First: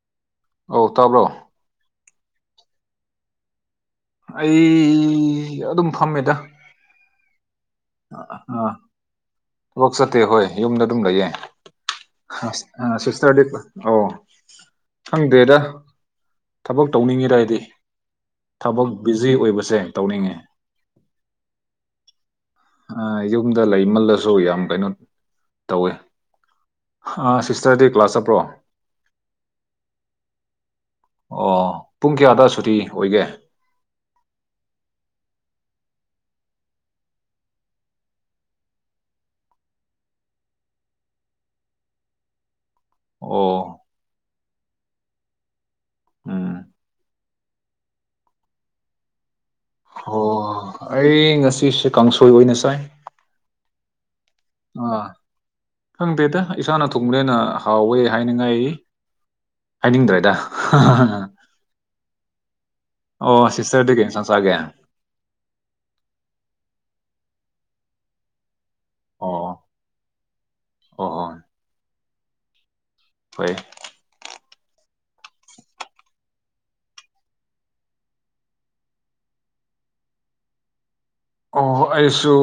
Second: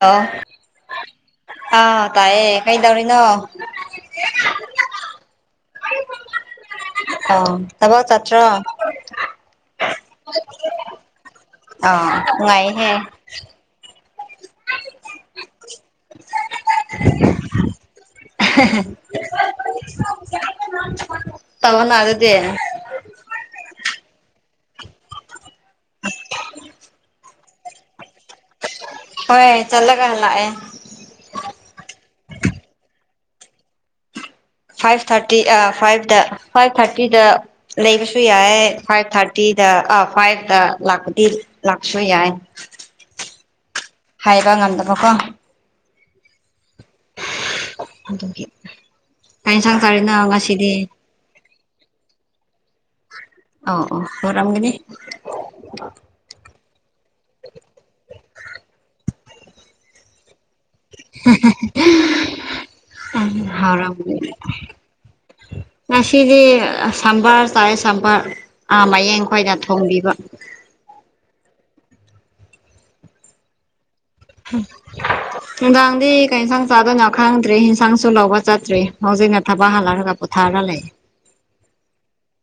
ꯑ ꯑꯧ ꯇꯥꯕ꯭ꯔꯣ ꯑꯥ ꯇꯑꯌꯦ ꯀꯩ ꯇꯧꯔꯤꯅꯣ ꯑꯩ ꯑꯗꯨꯝ ꯐꯝꯃꯦꯗ ꯑ ꯇꯕꯣ ꯆꯠꯇ꯭ꯔ ꯂꯕꯛ ꯆꯠꯇꯦ ꯍꯣꯏ ꯌꯨꯝꯗ ꯑꯗꯨꯝ ꯂꯩꯌꯦ ꯑꯥ ꯑ ꯑ ꯅꯨꯡꯉꯥꯏꯍꯦ ꯁꯇꯔꯗꯦ ꯑꯣ ꯈꯪꯗꯦꯗ ꯊꯕꯛ ꯇꯧꯅꯤꯡꯉꯤꯔ ꯑꯩꯗꯤ ꯊꯕꯛ ꯕꯤꯖꯤ ꯑꯣꯏꯕꯁꯦ ꯇꯧꯅꯤꯡꯉꯤ ꯇꯉꯅꯗꯗꯤꯦ ꯌꯨꯝꯗ ꯂꯩꯃꯜꯂꯁꯨ ꯌꯥꯝ ꯀꯩꯅꯣ ꯇꯧꯋꯦ ꯁꯤꯁꯇꯔꯗꯤ ꯀ꯭ꯂꯥꯁ ꯆꯠꯄ꯭ꯔꯣ ꯍꯣꯏ ꯆꯂꯒ ꯍ ꯂꯥꯛꯦ ꯑꯣ ꯄꯨꯡ ꯀꯌꯥꯗ ꯁꯨꯇꯤ ꯑꯣꯏꯒꯦ ꯐꯥꯏꯚ ꯊꯥꯔꯇꯤ ꯑ ꯐꯥꯏꯚꯇ ꯐꯥꯏꯚ ꯊꯥꯔꯇꯤꯗ ꯂꯩꯕꯁꯨ ꯌꯥꯏ ꯐꯥꯏꯚ ꯊꯥꯔꯇꯤꯗ ꯑꯥ ꯐꯥꯏꯚꯇ ꯂꯥꯛꯄꯗꯤ ꯂꯥꯛꯁꯨꯣꯏ ꯌꯥꯏ ꯑꯣ ꯍꯥꯏꯕ ꯉꯝꯗꯕꯀꯣ ꯎꯝ ꯑꯗꯨꯒꯤ ꯀꯟꯁꯥꯡ ꯆꯥꯔꯤꯅ ꯑꯣ ꯉꯁꯤꯗꯤ ꯑꯩ ꯉꯁꯤꯁꯦ ꯀꯥꯡꯁꯣꯏ ꯑꯣꯏꯅ ꯆꯥꯏ ꯑꯣ ꯑꯣ ꯑꯣꯔꯒꯅꯤ ꯑꯥ ꯈꯪꯗꯦꯗ ꯏꯁꯥꯅ ꯊꯨꯡꯕꯅꯦꯦꯅ ꯍꯥꯎꯋꯦ ꯍꯥꯏꯅꯤꯡꯉꯥꯏ ꯍꯥꯏꯅꯤꯡꯗ꯭ꯔꯦꯗ ꯑꯣ ꯁꯤꯁꯇꯔꯗꯤ ꯀꯩ ꯍꯥꯎꯔꯝꯒꯅꯤ ꯏꯟꯁꯥꯡ ꯆꯥꯒꯦ ꯉꯁꯤꯗꯤ ꯁꯝꯕꯔ ꯆꯥꯔꯦ ꯁꯝꯕꯔ ꯃꯌꯦꯡ ꯈꯣꯏꯅ ꯊꯣꯡꯕꯤꯕ ꯑꯣ ꯑꯣ ꯍꯣꯏ ꯎꯝ ꯅꯨꯡꯗꯥꯡꯗꯤ ꯀꯩ ꯏꯟꯁꯥꯡ ꯆꯥꯗꯅ ꯈꯪꯗ꯭ꯔꯦ ꯏꯟꯁꯥꯡꯁꯨ ꯂꯧꯕ ꯆꯠꯇ꯭ꯔꯦ ꯍꯧꯖꯤꯛꯅ ꯊꯕꯛ ꯍꯜꯂꯔꯒ ꯄꯨꯊ ꯊꯥꯔ ꯂꯩ ꯑꯣ ꯑꯩꯁꯨ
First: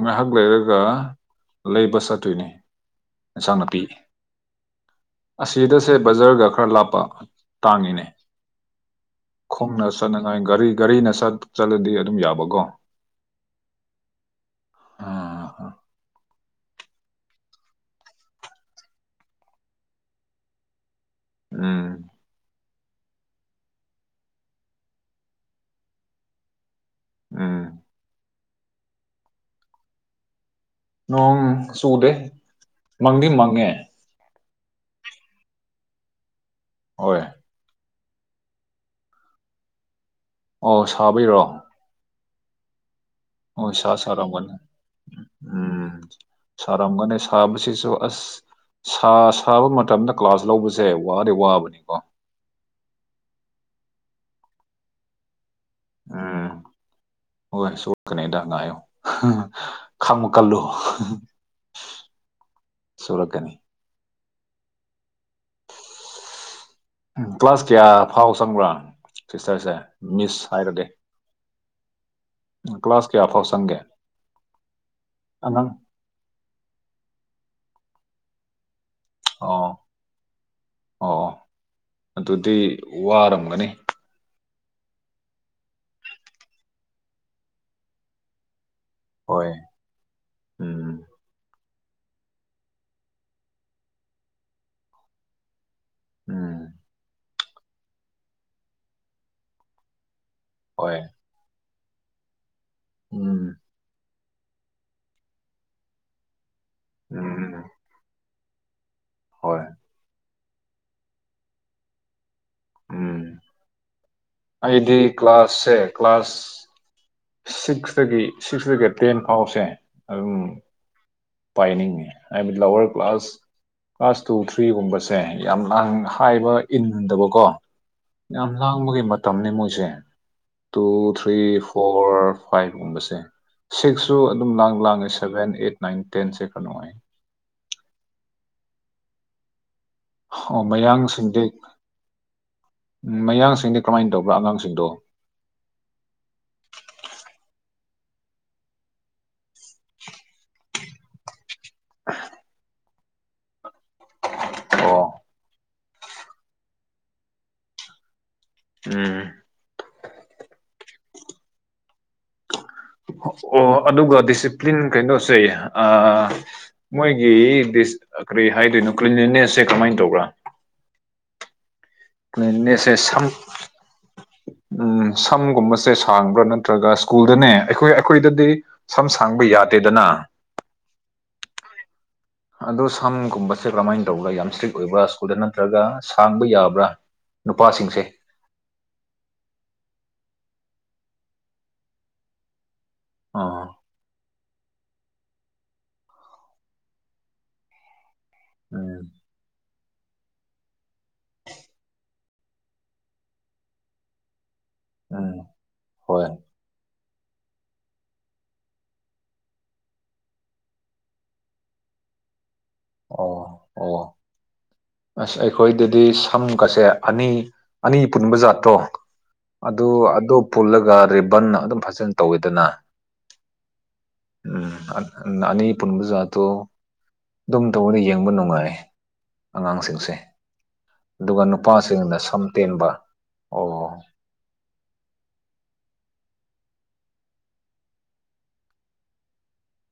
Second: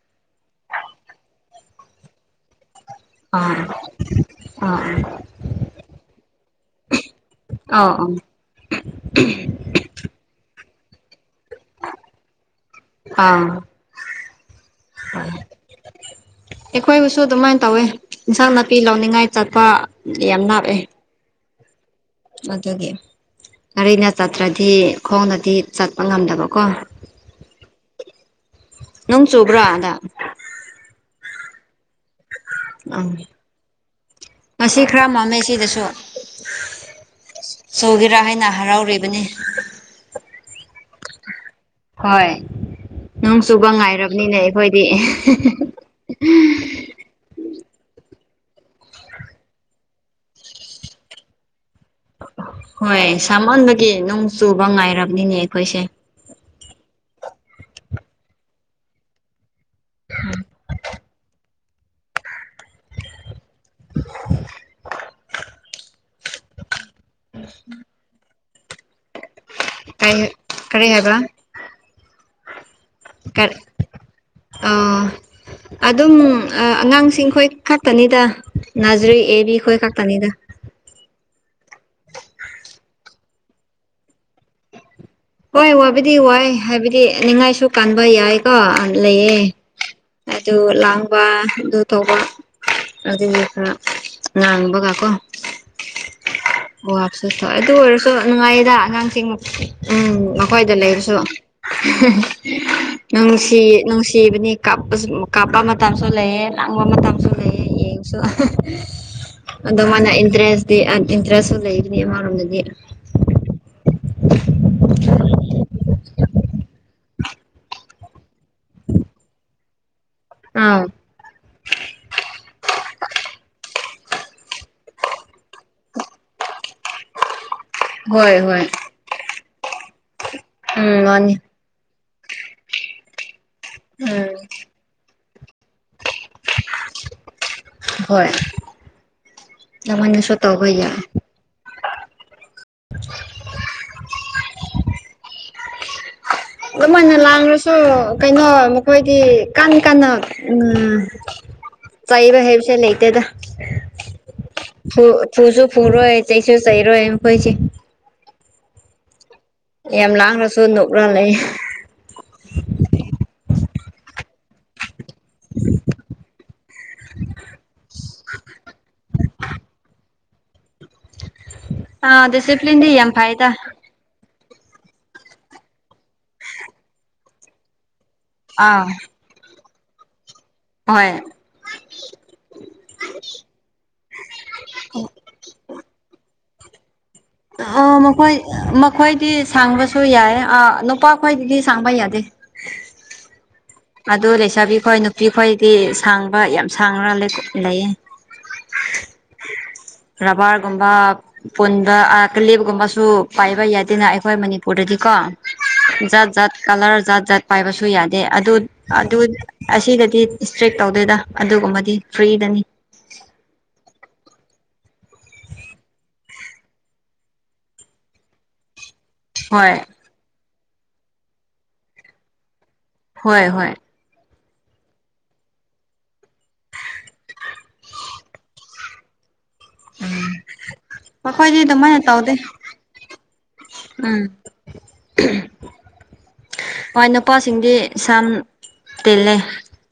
ꯉꯥꯏꯍꯥꯛ ꯂꯩꯔꯒ ꯂꯩꯕ ꯆꯠꯇꯣꯏꯅꯤ ꯏꯟꯁꯥꯡ ꯑꯥ ꯅꯥꯄꯤ ꯑꯥ ꯑꯁꯤꯗꯁꯦ ꯕꯖꯔꯒ ꯈꯔ ꯂꯥꯞꯄ ꯑꯣ ꯇꯥꯡꯉꯤꯅꯦ ꯑꯣ ꯈꯣꯡꯅ ꯆꯠꯅꯉꯥꯏ ꯒꯥꯔꯤ ꯒꯥꯔꯤꯅ ꯆꯠꯂꯗꯤ ꯑꯗꯨꯝ ꯌꯥꯕꯀꯣ ꯑꯥ ꯑꯥ ꯑꯥ ꯑꯩꯈꯣꯏꯕꯨꯁꯨ ꯑꯗꯨꯃꯥꯏꯅ ꯇꯧꯋꯦ ꯏꯟꯁꯥꯡ ꯅꯥꯄꯤ ꯂꯧꯅꯤꯡꯉꯥꯏ ꯆꯠꯄ ꯌꯥꯝ ꯅꯥꯞꯑꯦ ꯎꯝ ꯑꯗꯨꯒꯤ ꯒꯔꯤꯅ ꯆꯠꯇ꯭ꯔꯗꯤ ꯈꯣꯡꯗꯗꯤ ꯆꯠꯄ ꯉꯝꯗꯕꯀꯣ ꯎꯝ ꯅꯪ ꯆꯨꯕ꯭ꯔꯥ ꯑꯗ ꯅꯣꯡ ꯆꯨꯗꯦ ꯑ ꯃꯪꯗꯤ ꯃꯪꯉꯦ ꯉꯁꯤ ꯈꯔ ꯃꯝꯃꯦ ꯁꯤꯗꯁꯨ ꯍꯣꯏ ꯁꯧꯒꯦꯔꯥ ꯍꯥꯏꯅ ꯍꯔꯥꯎꯔꯤꯕꯅꯤ ꯑꯣ ꯁꯥꯕꯩꯔꯣ ꯍꯣꯏ ꯅꯣꯡ ꯆꯨꯕ ꯍꯣꯏ ꯁꯥ ꯉꯥꯏꯔꯕꯅꯤꯅꯦ ꯁꯥꯔꯝꯒꯅꯤ ꯑꯩꯈꯣꯏꯗꯤ ꯁꯔꯒꯅꯤ ꯁꯥꯕꯁꯤꯁꯨ ꯑꯁ ꯁꯥ ꯁꯥꯕ ꯃꯇꯝꯗ ꯀ꯭ꯂꯥꯁ ꯂꯧꯕꯁꯦ ꯋꯥꯗꯤ ꯋꯥꯕꯅꯤꯀꯣ ꯍꯣꯏ ꯁꯝꯍꯟꯕꯒꯤ ꯅꯨꯡ ꯆꯨꯕ ꯉꯥꯏꯔꯕꯅꯤꯅꯦ ꯑꯩꯈꯣꯏꯁꯦ ꯎꯝ ꯍꯣꯏ ꯁꯣꯛꯀꯅꯦꯗ ꯉꯥꯏꯌꯣ ꯈꯥꯡꯕ ꯀꯜꯂꯨ ꯆꯨꯔꯛꯀꯅꯤ [unintelligible] ꯀ꯭ꯂꯥꯁ ꯀꯌꯥ ꯐꯥꯎ ꯆꯪꯕ꯭ꯔꯥ ꯁꯤꯁꯇꯔꯁꯦ ꯀꯩ ꯃꯤꯁ ꯍꯥꯏꯔꯒꯦ ꯀꯔꯤ ꯀ꯭ꯂꯥꯁ ꯀꯌꯥ ꯀ ꯐꯥꯎ ꯆꯪꯒꯦ ꯑꯣ ꯑꯉꯥꯡ ꯑꯗꯨꯝ ꯑꯉꯥꯡꯁꯤꯡ ꯈꯣꯏ ꯈꯛꯇꯅꯤꯗ ꯅꯥꯖꯔꯤ ꯑꯦꯕꯤ ꯑꯣ ꯈꯣꯏ ꯈꯛꯇꯅꯤꯗ ꯑꯣ ꯑꯗꯨꯗꯤ ꯋꯥꯔꯝꯒꯅꯤ ꯍꯣꯏ ꯋꯥꯕꯨꯗꯤ ꯋꯥꯏ ꯍꯥꯏꯕꯗꯤ ꯅꯤꯡꯉꯥꯏꯁꯨ ꯀꯥꯟꯕ ꯌꯥꯏꯀꯣ ꯂꯩꯌꯦ ꯍꯣꯏ ꯑꯗꯨ ꯎꯝ ꯂꯥꯡꯕ ꯑꯗꯨ ꯇꯧꯕ ꯑꯗꯨ ꯈꯔ ꯉꯥꯡꯕꯒ ꯀꯣ ꯎꯝ ꯑꯣꯞꯆ ꯁ ꯑꯗꯨ ꯑꯣꯏꯔꯁꯨ ꯅꯨꯡꯉꯥꯏꯌꯦꯗ ꯑꯉꯥꯡꯁꯃꯛ ꯎꯝ ꯃꯈꯣꯏꯗ ꯍꯣꯏ ꯂꯩꯔꯁꯨ ꯎꯝ ꯅꯨꯡꯁꯤ ꯅꯨꯡꯁꯤ ꯆꯤꯕꯅꯤ ꯀꯥꯞꯄ ꯀꯥꯞꯄ ꯃꯇꯝꯁꯨ ꯂꯩꯌꯦ ꯇꯪꯕ ꯃꯇꯝꯁꯨ ꯎꯝ ꯂꯩꯌꯦ ꯌꯦꯡꯁꯨ ꯍꯣꯏ ꯑꯗꯣ ꯃꯥꯅ ꯏꯟꯇꯔꯦꯁꯇꯤ ꯏꯟꯇꯔꯦꯁꯁꯨ ꯂꯩꯒꯅꯤ ꯑꯃꯔꯣꯝꯗꯗꯤ ꯎꯝ ꯑꯩꯗꯤ ꯀ꯭ꯂꯥꯁꯁꯦ ꯀ꯭ꯂꯥꯁ ꯁꯤꯛꯁꯇꯒꯤ ꯁꯤꯛꯁꯇꯒꯤ ꯇꯦꯟ ꯐꯥꯎꯁꯦ ꯑꯗꯨꯝ ꯑꯥ ꯄꯥꯏꯅꯤꯡꯉꯦ ꯍꯥꯏꯕ ꯂꯋꯔ ꯀ꯭ꯂꯥꯁ ꯀ꯭ꯂꯥꯁ ꯇꯨ ꯊ꯭ꯔꯤꯒꯨꯝꯕꯁꯦ ꯌꯥꯝ ꯍꯥꯏꯕ ꯏꯟꯟꯗꯕꯀꯣ ꯍꯣꯏ ꯌꯥꯝ ꯍꯣꯏ ꯂꯥꯡꯕꯒꯤ ꯃꯇꯝꯅꯤ ꯃꯣꯏꯁꯦ ꯇꯨ ꯎꯝ ꯃꯥꯅꯤ ꯊ꯭ꯔꯤ ꯐꯣꯔ ꯐꯥꯏꯚꯀꯨꯝꯕꯁꯦ ꯁꯤꯛꯁꯁꯨ ꯎꯝ ꯑꯗꯨꯝ ꯂꯥꯡ ꯂꯥꯡꯉꯦ ꯁꯚꯦꯟ ꯑꯩꯠ ꯅꯥꯏꯟ ꯇꯦꯟꯁꯦ ꯀ ꯅꯨꯡꯉꯥꯏ ꯍꯣꯏ ꯅꯉꯣꯜꯗꯁꯨ ꯇꯧꯕ ꯌꯥ ꯁꯤꯡꯗꯤ ꯎꯝ ꯃꯌꯥꯡꯁꯤꯡꯗꯤ ꯀꯃꯥꯏꯅ ꯇꯧꯕ꯭ꯔꯥ ꯑꯉꯥꯡꯁꯤꯡꯗꯣ ꯑꯗꯨꯝ ꯑꯣꯏꯅ ꯉꯥꯡꯔꯁꯨ ꯀꯩꯅꯣ ꯃꯈꯣꯏꯗꯤ ꯏ ꯀꯥꯟ ꯀꯟꯅ ꯎ [unintelligible] ꯆꯩꯕ ꯍꯩꯕꯁꯦ ꯂꯩꯇꯦꯗ ꯑꯣ ꯐꯨꯁꯨ ꯐꯨꯔꯣꯏ ꯆꯩꯁꯨ ꯆꯩꯔꯣꯏ ꯃꯣꯏꯗꯤ ꯎꯝ ꯌꯥꯝ ꯂꯥꯡꯅꯁꯨ ꯅꯣꯛꯂ ꯂꯩ ꯑꯣ ꯑꯗꯨꯒ ꯗꯤꯁꯤꯄ꯭ꯂꯤꯟ ꯀꯩꯅꯣꯁꯦ ꯃꯣꯏꯒꯤ ꯗꯤꯁ ꯀꯔꯤ ꯍꯥꯏꯗꯣꯏꯅꯣ ꯀ꯭ꯂꯤꯂꯤꯅꯦꯁꯁꯦ ꯀꯃꯥꯏꯅ ꯇꯧꯕ꯭ꯔꯥ ꯑꯥ ꯗꯤꯁꯤꯄ꯭ꯂꯤꯟꯗꯤ ꯃꯅꯦꯁꯦ ꯌꯥꯝ ꯁꯝ ꯐꯩꯗ ꯎꯝ ꯁꯝꯒꯨꯝꯕꯁꯦ ꯁꯥꯡꯕ꯭ꯔꯥ ꯅꯠꯇ꯭ꯔꯒ ꯁ꯭ꯀꯨꯜꯗꯅꯦ ꯑꯩꯈꯣꯏ ꯑꯩꯈꯣꯏꯗꯗꯤ ꯑꯥ ꯁꯝ ꯁꯥꯡꯕ ꯌꯥꯗꯦꯗꯅ ꯍꯣꯏ ꯑꯗꯣ ꯁꯝꯒꯨꯝꯕꯁꯦ ꯀꯔꯝꯍꯥꯏꯅ ꯇꯧꯕ꯭ꯔꯥ ꯌꯥꯝ ꯏꯁꯇ꯭ꯔꯤꯛ ꯑꯣꯏꯕ꯭ꯔꯥ ꯁ꯭ꯀꯨꯜꯗ ꯅꯠꯇ꯭ꯔꯒ ꯁꯥꯡꯕ ꯌꯥꯕ꯭ꯔꯥ ꯑ ꯅꯨꯄꯥꯁꯤꯡꯁꯦ ꯃꯈꯣꯏ ꯃꯈꯣꯏꯗꯤ ꯁꯥꯡꯕꯁꯨ ꯌꯥꯏ ꯅꯨꯄꯥ ꯈꯣꯏꯗꯤꯗꯤ ꯁꯥꯡꯕ ꯌꯥꯗꯦ ꯑꯝ ꯑꯗꯨ ꯂꯩꯁꯥꯕꯤ ꯈꯣꯏ ꯅꯨꯄꯤ ꯈꯣꯏꯗꯤ ꯁꯥꯡꯕ ꯌꯥꯝ ꯁꯥꯡꯅ ꯂꯩꯌꯦ ꯎꯝ ꯕꯥꯔꯒꯨꯝꯕ ꯄꯨꯟꯕ ꯀꯒꯨꯝꯕꯁꯨ ꯄꯥꯏꯕ ꯌꯥꯗꯦꯅ ꯑꯩꯈꯣꯏ ꯃꯅꯤꯄꯨꯔ ꯄꯗꯗꯤꯀꯣ ꯎꯝ ꯍꯣꯏ ꯖꯥꯠ ꯖꯥꯠ ꯀꯂꯔ ꯖꯥꯠ ꯖꯥꯠ ꯄꯥꯏꯕꯁꯨ ꯌꯥꯗꯦ ꯑꯗꯨ ꯑꯗꯨ ꯑꯁꯤꯗꯗꯤ ꯏꯁꯇ꯭ꯔꯤꯛ ꯇꯧꯗꯣꯏꯗ ꯑꯗꯨꯒꯨꯝꯕꯗꯤ ꯐ꯭ꯔꯤꯗꯅꯤ ꯑꯣ ꯑꯣ ꯑꯁ ꯑꯩꯈꯣꯏꯗꯗꯤ ꯁꯝꯒꯁꯦ ꯑꯅꯤ ꯑꯅꯤ ꯄꯨꯟꯕ ꯖꯥꯠꯇꯣ ꯍꯣꯏ ꯑꯗꯨ ꯑꯗꯣ ꯄꯨꯜꯂꯒ ꯔꯤꯕꯟ ꯑꯗꯨꯝ ꯐꯖꯅ ꯇꯧꯋꯤꯗꯅ ꯍꯣꯏ ꯍꯣꯏ ꯎꯝ ꯑꯅꯤ ꯄꯨꯟꯕꯖꯥꯠꯗꯣ ꯑꯗꯨꯝ ꯇꯧꯕꯗ ꯌꯦꯡꯕ ꯅꯨꯡꯉꯥꯏꯔꯦ ꯑꯉꯥꯡꯁꯤꯡꯁꯦ ꯑꯗꯨꯒ ꯃꯈꯣꯏꯗꯤ ꯑꯗꯨꯃꯥꯏꯅ ꯅꯨꯄꯥꯁꯤꯡꯅ ꯇꯧꯗꯦ ꯁꯝ ꯇꯦꯟꯕ ꯑꯣ ꯎꯝ ꯍꯣꯏ ꯅꯨꯄꯥꯁꯤꯡꯗꯤ ꯁꯝ ꯇꯦꯜꯂꯦ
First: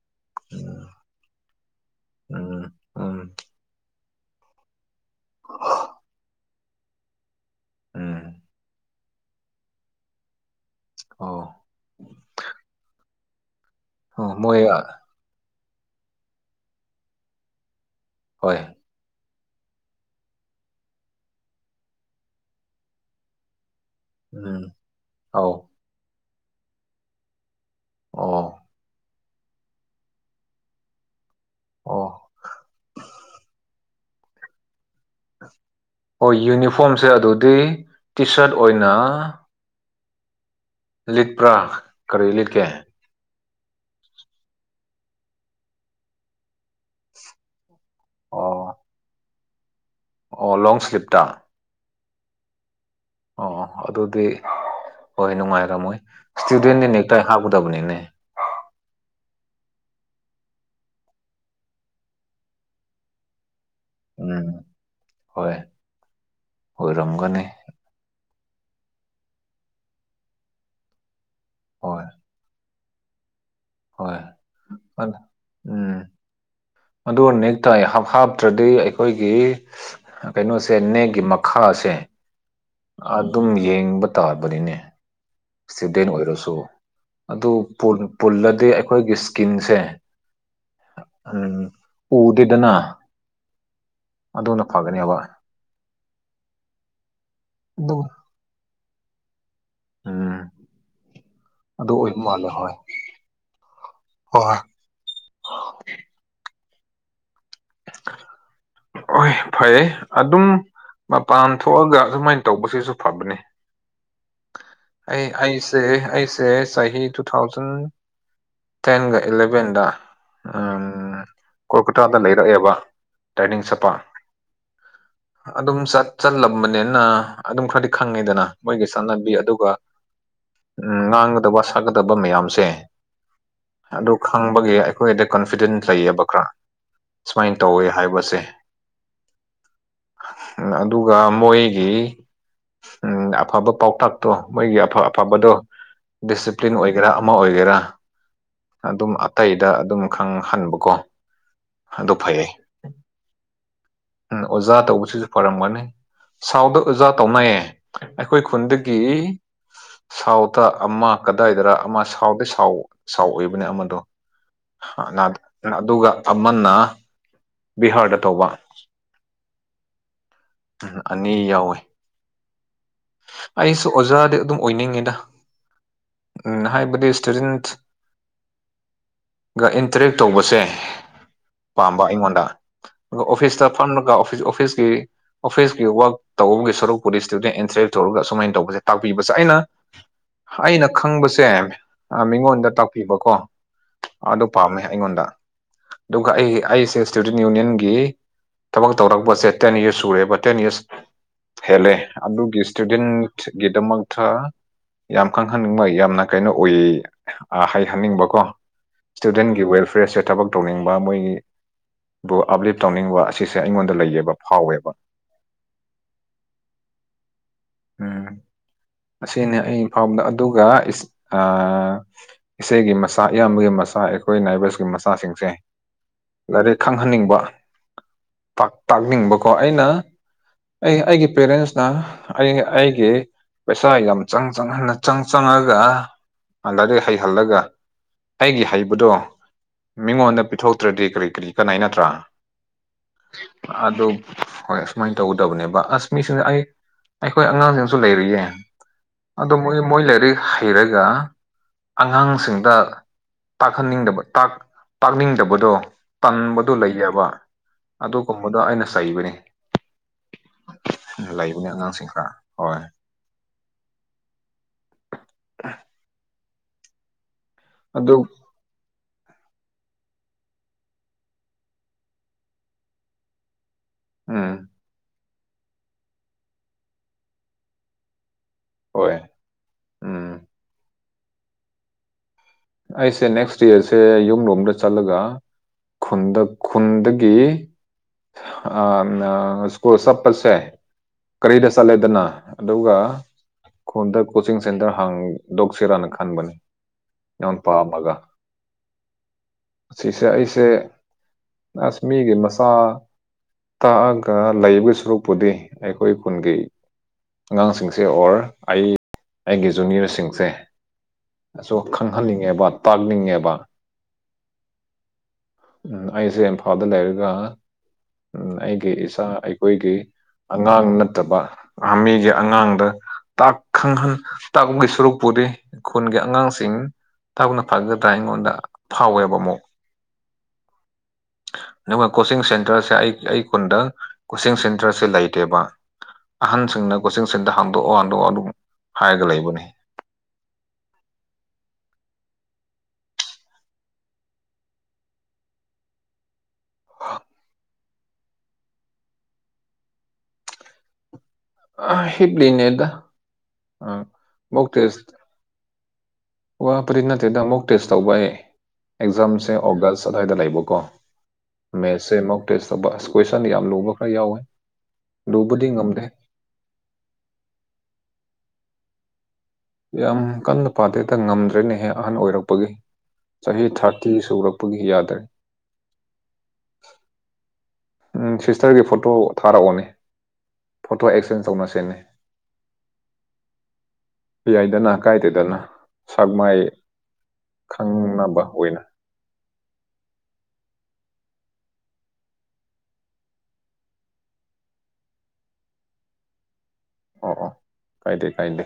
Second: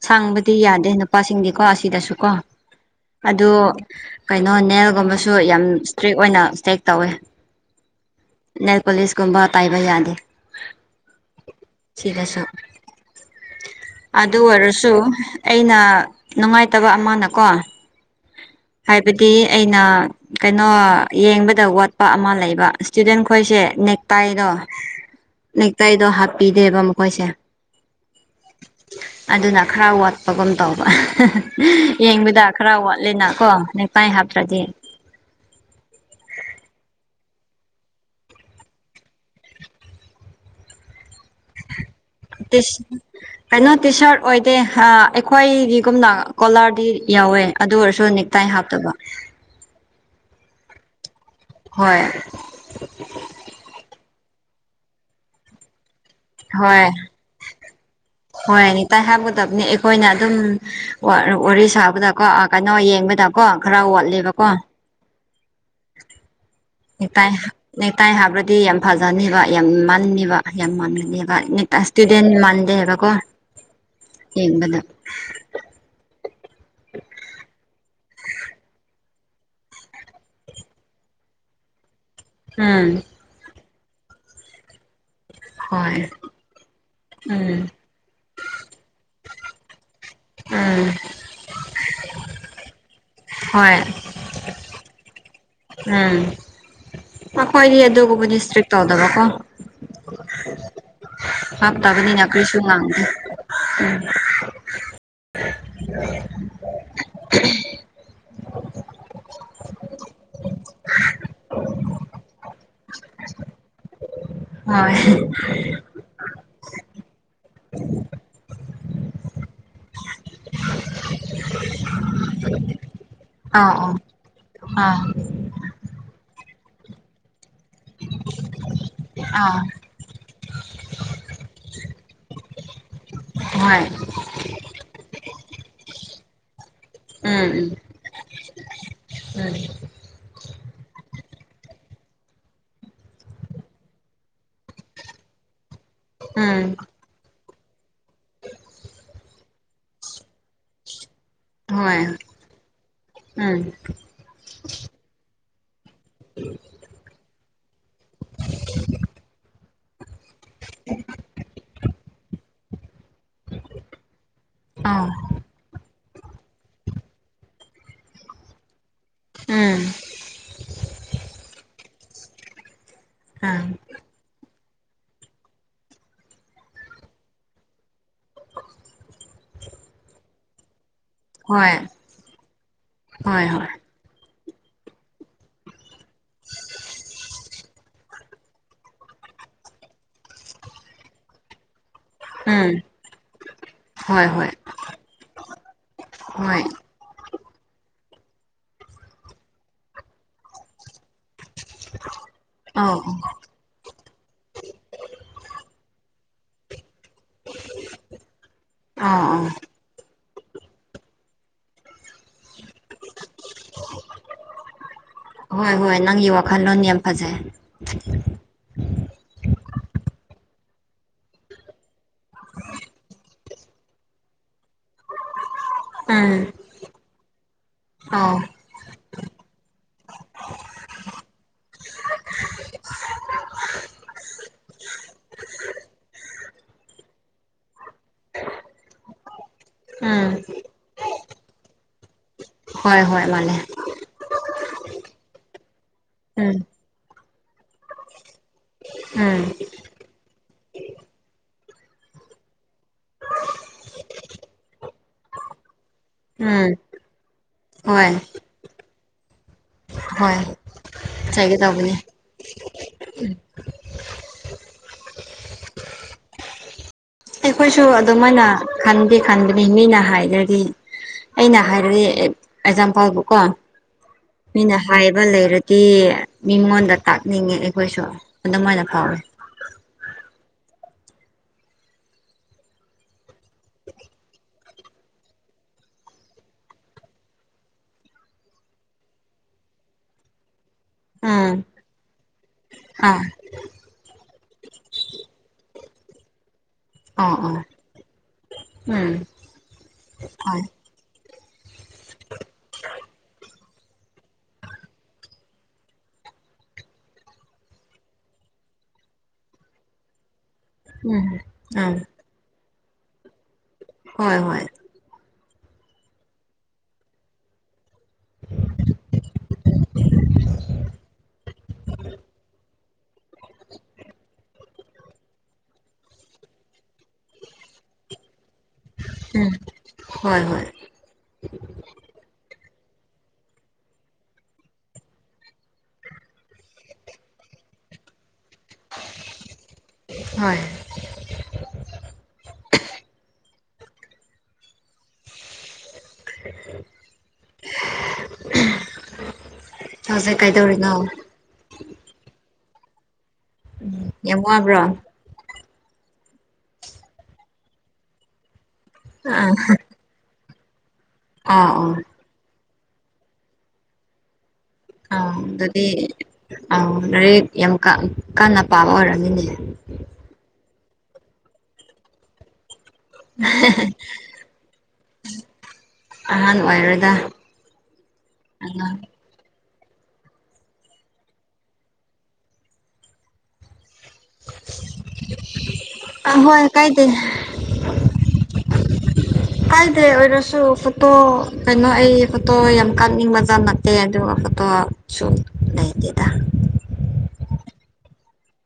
ꯁꯥꯡꯕꯗꯤ ꯌꯥꯗꯦ ꯅꯨꯄꯥꯁꯤꯡꯗꯤꯀꯣ ꯑꯁꯤꯗꯁꯨꯀꯣ ꯎꯝ ꯎꯝ ꯎꯝ ꯑꯗꯣ ꯀꯩꯅꯣ ꯅꯦꯜꯒꯨꯝꯕꯁꯨ ꯌꯥꯝ ꯏꯁꯇ꯭ꯔꯤꯛ ꯑꯣꯏꯅ ꯆꯦꯛ ꯇꯧꯋꯦ ꯎꯝ ꯅꯦꯟꯄꯣꯂꯤꯁꯀꯨꯝꯕ ꯄꯥꯏꯕ ꯌꯥꯗꯦ ꯑꯣ ꯁꯤꯗꯁꯨ ꯑꯗꯨ ꯑꯣ ꯃꯣꯏ ꯑꯣꯏꯔꯁꯨ ꯑꯩꯅ ꯅꯨꯡꯉꯥꯏꯇꯕ ꯑꯃꯅꯀꯣ ꯍꯣꯏ ꯍꯥꯏꯕꯗꯤ ꯑꯩꯅ ꯀꯩꯅꯣ ꯌꯦꯡꯕꯗ ꯋꯥꯠꯄ ꯑꯃ ꯂꯩꯕ ꯏꯁꯇꯨꯗꯦꯟ ꯈꯣꯏꯁꯦ ꯅꯦꯛꯇꯥꯏꯗꯣ ꯎꯝ ꯑꯧ ꯅꯦꯛꯇꯥꯏꯗꯣ ꯍꯥꯞꯄꯤꯗꯦꯕ ꯃꯈꯣꯏꯁꯦ ꯑꯣ ꯑꯗꯨꯅ ꯈꯔ ꯋꯥꯠꯄꯒꯨꯝ ꯇꯧꯕ ꯑꯣ ꯌꯦꯡꯕꯗ ꯈꯔ ꯋꯥꯠꯂꯦꯅꯀꯣ ꯇꯥꯏ ꯍꯥꯞꯇ꯭ꯔꯗꯤ ꯍꯣꯏ ꯌꯨꯅꯤꯐꯣꯔꯝꯁꯦ ꯑꯗꯨꯗꯤ ꯇꯤ ꯁꯥꯔꯠ ꯑꯣꯏꯅ ꯂꯤꯠꯄ꯭ꯔꯥ ꯀꯔꯤ ꯂꯤꯠꯀꯦ ꯇꯤꯁ ꯀꯩꯅꯣ ꯇꯤ ꯁꯥꯔꯠ ꯑꯣꯏꯗꯦ ꯑꯩꯈꯣꯏꯗꯤꯒꯨꯝꯅ ꯀꯣꯂꯔꯗꯤ ꯌꯥꯎꯋꯦ ꯑꯗꯨ ꯑꯣꯏꯔꯁꯨ ꯅꯦꯛ ꯇꯥꯏ ꯑꯣ ꯍꯥꯞꯇꯕ ꯑꯣ ꯂꯣꯡ ꯁ꯭꯭ꯂꯤꯞꯇ ꯍꯣꯏ ꯑꯣ ꯑꯗꯨꯗꯤ ꯍꯣꯏ ꯅꯨꯡꯉꯥꯏꯔꯝꯃꯣꯏ ꯏꯁꯇꯨꯗꯦꯟꯗ ꯍꯣꯏ ꯅꯦꯛꯇꯥꯏ ꯍꯥꯞꯀꯗꯕꯅꯤꯅꯦ ꯍꯣꯏ ꯅꯦꯛꯇꯥꯏ ꯍꯥꯞꯒꯗꯕꯅꯤ ꯑꯩꯈꯣꯏꯅ ꯑꯗꯨꯝ ꯋꯥꯔꯤ ꯁꯥꯕꯗꯀꯣ ꯀꯩꯅꯣ ꯌꯦꯡꯕꯗꯀꯣ ꯈꯔ ꯎꯝ ꯋꯥꯠꯂꯦꯕꯀꯣ ꯍꯣꯏ ꯇꯥꯏ ꯑꯣꯏꯔꯝꯒꯅꯤ ꯅꯦꯇꯥꯏ ꯍꯥꯕ꯭ꯔꯗꯤ ꯌꯥꯝ ꯐꯖꯅꯤꯕ ꯌꯥꯝ ꯃꯟꯅꯤꯕ ꯌꯥꯝ ꯃꯥꯟꯒꯅꯤꯕ ꯍꯣꯏ ꯏꯁꯇꯨꯗꯦꯟ ꯃꯥꯟꯗꯦ ꯍꯥꯏꯕꯀꯣ ꯍꯣꯏ ꯌꯦꯡꯕꯗ ꯎꯝ ꯑꯗꯨ ꯅꯦꯛꯇꯥꯏ ꯍꯥꯞ ꯍꯥꯞ ꯅꯠꯇ꯭ꯔꯗꯤ ꯑꯩꯈꯣꯏꯒꯤ ꯀꯩꯅꯣꯁꯦ ꯅꯦꯛꯒꯤ ꯃꯈꯥꯁꯦ ꯎꯝ ꯑꯗꯨꯝ ꯌꯦꯡꯕ ꯇꯥꯕꯅꯤꯅꯦ ꯍꯣꯏ ꯏꯁꯇꯨꯗꯦꯟ ꯑꯣꯏꯔꯁꯨ ꯑꯗꯨ ꯎꯝ ꯄꯨꯜꯂꯗꯤ ꯑꯩꯈꯣꯏꯒꯤ ꯏꯁꯀꯤꯟꯁꯦ ꯎꯝ ꯎꯝ ꯎꯗꯦꯗꯅ ꯍꯣꯏ ꯑꯗꯨꯅ ꯐꯒꯅꯤ ꯎꯝ ꯃꯈꯣꯏꯒꯤ ꯑꯗꯨ ꯑꯗꯨꯒꯨꯝꯕꯗꯤ ꯏꯁꯇ꯭ꯔꯤꯛ ꯇꯧꯗꯕꯀꯣ ꯎꯝ ꯍꯥꯞ ꯑꯗꯨ ꯇꯥꯕꯅꯤ ꯑꯣꯏꯕ ꯅ ꯃꯥꯜꯂꯦ ꯀꯔꯤꯁꯨꯨ ꯉꯥꯡꯗꯦ ꯍꯣꯏ ꯍꯣꯏ ꯍꯣꯏ ꯐꯩꯌꯦ ꯑꯗꯨꯝ ꯃꯄꯥꯟ ꯊꯣꯛꯑꯒ ꯑꯗꯨꯃꯥꯏꯅ ꯇꯧꯕꯁꯤꯁꯨ ꯐꯕꯅꯦ ꯍꯣꯏ ꯑꯩ ꯑꯩꯁꯦ ꯑꯩꯁꯦ ꯆꯍꯤ ꯇꯨ ꯊꯥꯎꯖꯟ ꯇꯦꯟꯒ ꯏꯂꯚꯦꯟꯗ ꯀꯣꯜꯀꯇꯥꯗ ꯂꯩꯔꯛꯑꯦꯕ ꯇꯔꯦꯅꯤꯡ ꯑꯥ ꯑꯣ ꯆꯠꯄ ꯑꯥ ꯑꯗꯨꯝ ꯆꯠ ꯆꯠꯂꯝꯕꯅꯤꯅ ꯑꯗꯨꯝ ꯈꯔꯗꯤ ꯈꯪꯉꯤꯗꯅ ꯃꯣꯏꯒꯤ ꯆꯕꯤ ꯑꯥ ꯑꯗꯨꯒ ꯎꯝ ꯉꯥꯡꯒꯗꯕ ꯁꯛꯒꯗꯕ ꯃꯌꯥꯝꯁꯦ ꯍꯣꯏ ꯑꯗꯨ ꯈꯪꯕꯒꯤ ꯑꯩꯈꯣꯏꯗ ꯀꯟꯐꯤꯗꯦꯟꯁ ꯂꯩꯌꯦꯕ ꯈꯔ ꯁꯨꯃꯥꯏꯅ ꯇꯧꯋꯦ ꯍꯥꯏꯕꯁꯦ ꯑꯅꯦ ꯎꯝ ꯑꯗꯨꯒ ꯃꯣꯏꯒꯤ ꯎꯝ ꯑꯐꯕ ꯄꯥꯎꯇꯥꯛꯇꯣ ꯃꯣꯏꯒꯤ ꯑꯐ ꯑꯐꯕꯗꯣ ꯎꯝ ꯎꯝ ꯎꯝ ꯗꯤꯁꯤꯄ꯭ꯂꯤꯟ ꯑꯣꯏ ꯑꯣꯏꯒꯦꯔꯥ ꯑꯃ ꯑꯣꯏꯒꯦꯔꯥ ꯑꯗꯨꯝ ꯑꯇꯩꯗ ꯑꯗꯨꯝ ꯈꯪꯍꯟꯕꯀꯣ ꯍꯣꯏ ꯑꯗꯨ ꯐꯩꯌꯦ ꯎꯝ ꯑꯣꯖꯥ ꯇꯧꯕꯁꯤꯁꯨ ꯐꯔꯝꯒꯅꯤ ꯁꯥꯎꯗ ꯑꯣꯖꯥ ꯇꯧꯅꯩꯌꯦ ꯑꯩꯈꯣꯏ ꯈꯨꯟꯗꯒꯤ ꯁꯥꯎꯗ ꯑꯃ ꯀꯗꯥꯏꯗꯔ ꯑꯃ ꯁꯥꯎꯗꯤ ꯁꯥꯎ ꯁꯥꯎꯑꯣꯢꯕꯅꯦ ꯑꯃꯗꯣ ꯑꯥ ꯑꯗꯨꯒ ꯑꯃꯅ ꯕꯤꯍꯥꯔꯗ ꯇꯧꯕ ꯎꯝ ꯎꯝ ꯑꯅꯤ ꯌꯥꯎꯋꯤ ꯑꯥ ꯑꯩꯁꯨ ꯑꯣꯖꯥꯗꯤ ꯑꯗꯨꯝ ꯑꯣꯏꯅꯤꯡꯉꯤꯗ ꯎꯝ ꯍꯥꯏꯕꯗꯤ ꯏꯁꯇꯨꯗꯦꯟ ꯒ ꯏꯟꯇꯔꯦꯛ ꯇꯧꯕꯁꯦ ꯍꯣꯏ ꯄꯥꯝꯕ ꯑꯩꯉꯣꯟꯗ ꯑꯗꯨꯒ ꯑꯣꯐꯤꯁꯇ ꯍꯣꯏ ꯐꯝꯃꯔꯒ ꯑꯣꯐꯤꯁ ꯑꯣꯐꯤꯁꯀꯤ ꯑꯣꯐꯤꯁꯀꯤ ꯋꯥꯛ ꯇꯧꯕꯒꯤ ꯁꯔꯨꯛ ꯄꯨꯗꯤ ꯏꯁꯇꯨꯗꯦꯟ ꯑꯦꯟꯇꯔꯦꯛ ꯇꯧꯔꯒ ꯁꯨꯃꯥꯏꯅ ꯇꯧꯕꯁꯦ ꯇꯥꯛꯄꯤꯕꯁꯦ ꯑꯩꯅ ꯑꯩꯅ ꯈꯪꯕꯁꯦ ꯑ ꯍꯣꯏ ꯃꯤꯉꯣꯟꯗ ꯎꯝ ꯇꯥꯛꯄꯤꯕꯀꯣ ꯍꯣꯏ ꯑꯗꯨ ꯍꯣꯏ ꯄꯥꯝꯃꯦ ꯑꯩꯉꯣꯟꯗ ꯑꯗꯨꯒ ꯑꯩ ꯍꯣꯏ ꯑꯩ ꯁꯦꯁ ꯏꯁꯇꯨꯗꯦꯟ ꯌꯨꯅꯤꯌꯟꯒꯤ ꯊꯕꯛ ꯇꯧꯔꯛꯄꯁꯦ ꯇꯦꯟ ꯌꯤꯔꯁ ꯁꯨꯔꯦꯕ ꯇꯦꯟ ꯌꯤꯔꯁ ꯍꯦꯂꯦ ꯑꯗꯨꯒꯤ ꯑꯧ ꯑꯧ ꯒꯤꯗꯃꯛꯇ ꯌꯥꯝ ꯈꯪꯍꯟꯅꯤꯡꯕ ꯌꯥꯝꯅ ꯀꯩꯅꯣ ꯑꯣꯏꯌꯦ ꯍꯥꯏꯍꯟꯅꯤꯡꯕꯀꯣ ꯏꯁꯇꯨꯗꯦꯟꯒꯤ ꯑꯧ ꯋꯦꯜꯐꯤꯌꯔꯁꯦ ꯊꯕꯛ ꯇꯧꯅꯤꯡꯕ ꯃꯣꯏꯒꯤ ꯕꯨ ꯑꯞꯂꯤꯞ ꯇꯧꯅꯤꯡꯕ ꯑꯁꯤꯁꯦ ꯑꯩꯉꯣꯟꯗ ꯂꯩꯌꯦꯕ ꯐꯥꯎꯋꯦꯕ ꯍꯣꯏ ꯍꯣꯏ ꯅꯪꯒꯤ ꯋꯥꯈꯜꯂꯣꯟ ꯌꯥꯝ ꯐꯖꯩ ꯎꯝ ꯑꯁꯤꯅꯤ ꯑꯩ ꯐꯥꯎꯕꯗ ꯑꯗꯨꯒ ꯏꯆꯦꯒꯤ ꯃꯆꯥ ꯏꯌꯥꯝꯕꯒꯤ ꯃꯆꯥꯥ ꯑꯩꯈꯣꯏ ꯅꯥꯏꯕꯁꯀꯤ ꯃꯆꯥꯥ ꯃꯆꯥꯁꯤꯡꯁꯦ ꯎꯝ ꯂꯥꯏꯔꯤꯛ ꯈꯪꯍꯟꯅꯤꯡꯕ ꯑꯧ ꯇꯥꯛꯅꯤꯡꯕꯀꯣ ꯑꯩꯅ ꯑꯩ ꯑꯩꯒꯤ ꯄꯦꯔꯦꯟꯁꯅ ꯑꯩ ꯑꯩꯒꯤ ꯄꯩꯁꯥ ꯌꯥꯝ ꯆꯪ ꯆꯪꯍꯟꯅ ꯆꯪ ꯆꯪꯉꯒ ꯑꯟꯂꯗꯒꯤ ꯍꯩꯍꯜꯂꯒ ꯑꯩꯒꯤ ꯍꯩꯕꯗꯣ ꯎꯝ ꯃꯤꯉꯣꯟꯗ ꯄꯤꯊꯣꯛꯇ꯭ꯔꯗꯤ ꯀꯔꯤ ꯀꯔꯤ ꯀꯅꯥ ꯅꯠꯇ꯭ꯔꯥ ꯍꯣꯏ ꯍꯣꯏ ꯃꯥꯜꯂꯦ ꯑꯗꯨ ꯍꯣꯏ ꯑꯨꯃꯥꯏꯅ ꯇꯧꯒꯗꯕꯅꯦꯕ ꯑꯁꯃꯤꯁꯤꯡꯁ ꯎꯝ ꯑꯩ ꯑꯩꯈꯣꯏ ꯑꯉꯥꯡꯁꯤꯡꯁꯨ ꯂꯩꯔꯤꯌꯦ ꯎꯝ ꯑꯗꯣ ꯃꯣꯏ ꯃꯣꯏ ꯂꯩꯔꯤ ꯍꯩꯔꯒ ꯑꯉꯥꯡꯁꯤꯡꯗ ꯇꯥꯛꯍꯟꯅꯤꯡꯗꯕ ꯇꯥꯛ ꯇꯥꯛꯅꯤꯡꯗꯕꯗꯣ ꯎꯝ ꯇꯟꯕꯗꯣ ꯂꯩꯌꯦꯕ ꯍꯣꯏ ꯑꯗꯨꯒꯨꯝꯕꯗꯣ ꯑꯩꯅ ꯆꯩꯕꯅꯤ ꯍꯣꯏ ꯆꯩꯒꯦ ꯂꯩꯕꯅꯦ ꯇꯧꯕꯅꯦ ꯑꯉꯥꯡꯁꯤꯡ ꯍꯣꯏ ꯑꯩꯈꯣꯏꯁꯨ ꯑꯗꯨ ꯑꯗꯨꯃꯥꯏꯅ ꯈꯟꯒꯦ ꯈꯟꯗꯅꯤ ꯃꯤꯅ ꯍꯥꯏꯗ꯭ꯔꯗꯤ ꯑꯩꯅ ꯍꯥꯏꯔꯗꯤ ꯑꯦꯛꯖꯥꯝꯄꯥꯜꯕꯨ ꯀꯣ ꯎꯝ ꯃꯤꯅ ꯍꯥꯏꯕ ꯂꯩꯔꯗꯤ ꯃꯤꯉꯣꯟꯗ ꯇꯥꯛꯅꯤꯡꯉꯦ ꯑꯩꯈꯣꯏꯁꯨ ꯑꯗꯨꯗꯝꯥꯏꯅ ꯍꯣꯏ ꯐꯥꯎꯋꯤ ꯎꯝ ꯑꯩꯁꯦ ꯅꯦꯛꯁ ꯗꯌꯥꯔꯁꯦ ꯌꯨꯝꯂꯣꯝꯗ ꯆꯠꯂꯒ ꯈꯨꯟꯗ ꯈꯨꯟꯗꯒꯤ ꯑ ꯁꯀꯣ ꯁ ꯄꯁ ꯍꯥꯏ ꯎꯝ ꯀꯔꯤꯗ ꯆꯠꯂꯦꯗꯅ ꯑꯗꯨꯒ ꯑꯥ ꯈꯣꯟꯗ ꯀꯣꯆꯤꯡ ꯁꯦꯟꯇꯔ ꯍꯥꯡꯗꯣꯛꯁꯤꯔꯥꯅ ꯈꯟꯕꯅꯤ ꯑꯥ ꯌꯥꯝ ꯑꯥ ꯄꯥꯝꯃꯒ ꯎꯝ ꯑꯁꯤꯁꯦ ꯍꯣꯏ ꯑꯩꯁꯦ ꯑꯁꯃꯤꯒꯤ ꯃꯁꯥ ꯇꯥꯛꯑꯒ ꯂꯩꯕ ꯁꯔꯨꯛꯄꯨꯗꯤ ꯑꯩꯈꯣꯏ ꯈꯨꯟꯒꯤ ꯑꯉꯥꯡꯁꯤꯡꯁꯦ ꯑꯣꯔ ꯑꯩ ꯑꯩꯒꯤ ꯖꯨꯅꯤꯌꯔꯁꯤꯡꯁꯦ ꯎꯝ ꯑꯝ ꯇꯥꯛꯍꯟꯅꯤꯡꯉꯦꯕ ꯇꯥꯛꯅꯤꯡꯉꯦꯕ ꯍꯣꯏ ꯍꯣꯏ ꯎꯝ ꯑꯩꯁꯦ ꯏꯝꯐꯥꯜꯗ ꯂꯩꯔꯒ ꯎꯝ ꯑꯩꯒꯤ ꯏꯥ ꯑꯩꯈꯣꯏꯒꯤ ꯑꯉꯥꯡ ꯅꯠꯇꯕ ꯍꯥ ꯃꯤꯒꯤ ꯑꯉꯥꯡꯗ ꯇꯥꯛ ꯈꯪꯍꯟ ꯇꯥꯛꯄꯒꯤ ꯁꯔꯨꯛ ꯄꯨꯔꯤ ꯈꯨꯣꯟꯒꯤ ꯑꯉꯥꯡꯁꯤꯡ ꯁꯤꯡ ꯊꯅ ꯐꯒꯗ꯭ꯔꯥ ꯑꯩꯉꯣꯟꯗ ꯐꯥꯎꯋꯦꯕ ꯎꯝ ꯑꯃꯨꯛ ꯍꯣꯏ ꯍꯣꯏ ꯑꯗꯨꯒ ꯀꯣꯆꯤꯡ ꯁꯦꯟꯇꯔꯁꯦ ꯑꯩ ꯑꯩ ꯈꯨꯟꯗ ꯀꯣꯆꯤꯡ ꯁꯦꯟꯇꯔꯁꯦ ꯂꯩꯇꯦꯕ ꯑꯍꯟꯁꯤꯡꯅ ꯀꯣꯆꯤꯡ ꯁꯦꯟꯗ ꯍꯥꯡꯗꯣꯛꯑꯣ ꯍꯥꯡꯗꯣꯛꯑꯣ ꯑꯗꯨꯝ ꯍꯥꯏꯔꯒ ꯂꯩꯕꯅꯤ ꯍꯣꯏ [unintelligible] ꯇꯁꯦ ꯀꯥꯏꯗꯧꯔꯤꯅꯣ ꯑ ꯍꯠꯂꯤ ꯏꯅꯦꯗ ꯑꯥ ꯌꯥꯝ ꯃꯨꯛ ꯋꯥꯕ꯭ꯔꯣ ꯇꯦꯁ ꯋꯥ ꯐꯔꯤ ꯅꯠꯇꯦꯗ ꯃꯨꯛ ꯇꯦꯁ ꯇꯧꯕ ꯑꯥ ꯑꯥ ꯑꯦꯛꯖꯥꯝꯁꯦ ꯑꯣꯒꯁ ꯑꯗꯨ꯭ꯋꯥꯏꯗ ꯂꯩꯕꯀꯣ ꯑꯣ ꯃꯦꯁꯦ ꯑꯃꯨꯛ ꯇꯦꯁ ꯇꯧꯕ ꯑꯁ ꯀꯣꯏꯁꯟ ꯌꯥꯝ ꯂꯨꯕ ꯈꯔ ꯌꯥꯎꯋꯦ ꯑꯥꯎ ꯂꯨꯕꯗꯤ ꯑꯗꯨꯗꯤ ꯉꯝꯗꯦ ꯑꯥꯎ ꯂꯦꯛ ꯌꯥꯝ ꯀꯥꯟꯟꯅ ꯄꯥꯕ ꯑꯣꯏꯔꯝꯃꯤꯅꯦ ꯌꯥꯝ ꯀꯟꯅ ꯄꯥꯗꯦꯗ ꯉꯝꯗ꯭ꯔꯦꯅꯦꯍꯦ ꯑꯍꯟ ꯑꯣꯏꯔꯛꯄꯒꯤ ꯆꯍꯤ ꯊꯥꯔꯇꯤ ꯁꯨꯔꯛꯄꯒꯤ ꯌꯥꯗ꯭ꯔꯦ ꯑꯍꯥꯟ ꯑꯣꯏꯔꯗ ꯁꯤꯁꯇꯔꯒꯤ ꯐꯣꯇꯣ ꯊꯥꯔꯛꯑꯣꯅꯦ ꯐꯣꯇꯣ ꯑꯦꯛꯆꯦꯟꯁ ꯇꯧꯅ ꯁꯤꯅꯤ ꯄꯤ ꯌꯥꯏꯗꯅ ꯀꯥꯏꯇꯦꯗꯅ ꯁꯃ ꯍꯣꯏ ꯀꯥꯏꯗꯦ ꯈꯪꯅꯕ ꯑꯣꯏꯅ ꯀꯥꯏꯗꯦ ꯑꯣꯏꯔꯁꯨ ꯐꯣꯇꯣ ꯀꯩꯅꯣ ꯑꯩ ꯐꯣꯇꯣ ꯌꯥꯝ ꯀꯥꯅꯤꯡꯕꯖ ꯀ ꯑꯗꯨ ꯐꯇꯣ ꯆ ꯂꯩ ꯑꯣ ꯑꯣ ꯀꯥꯏꯗꯦ ꯀꯥꯏꯗꯦ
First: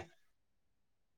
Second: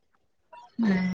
ꯎꯝ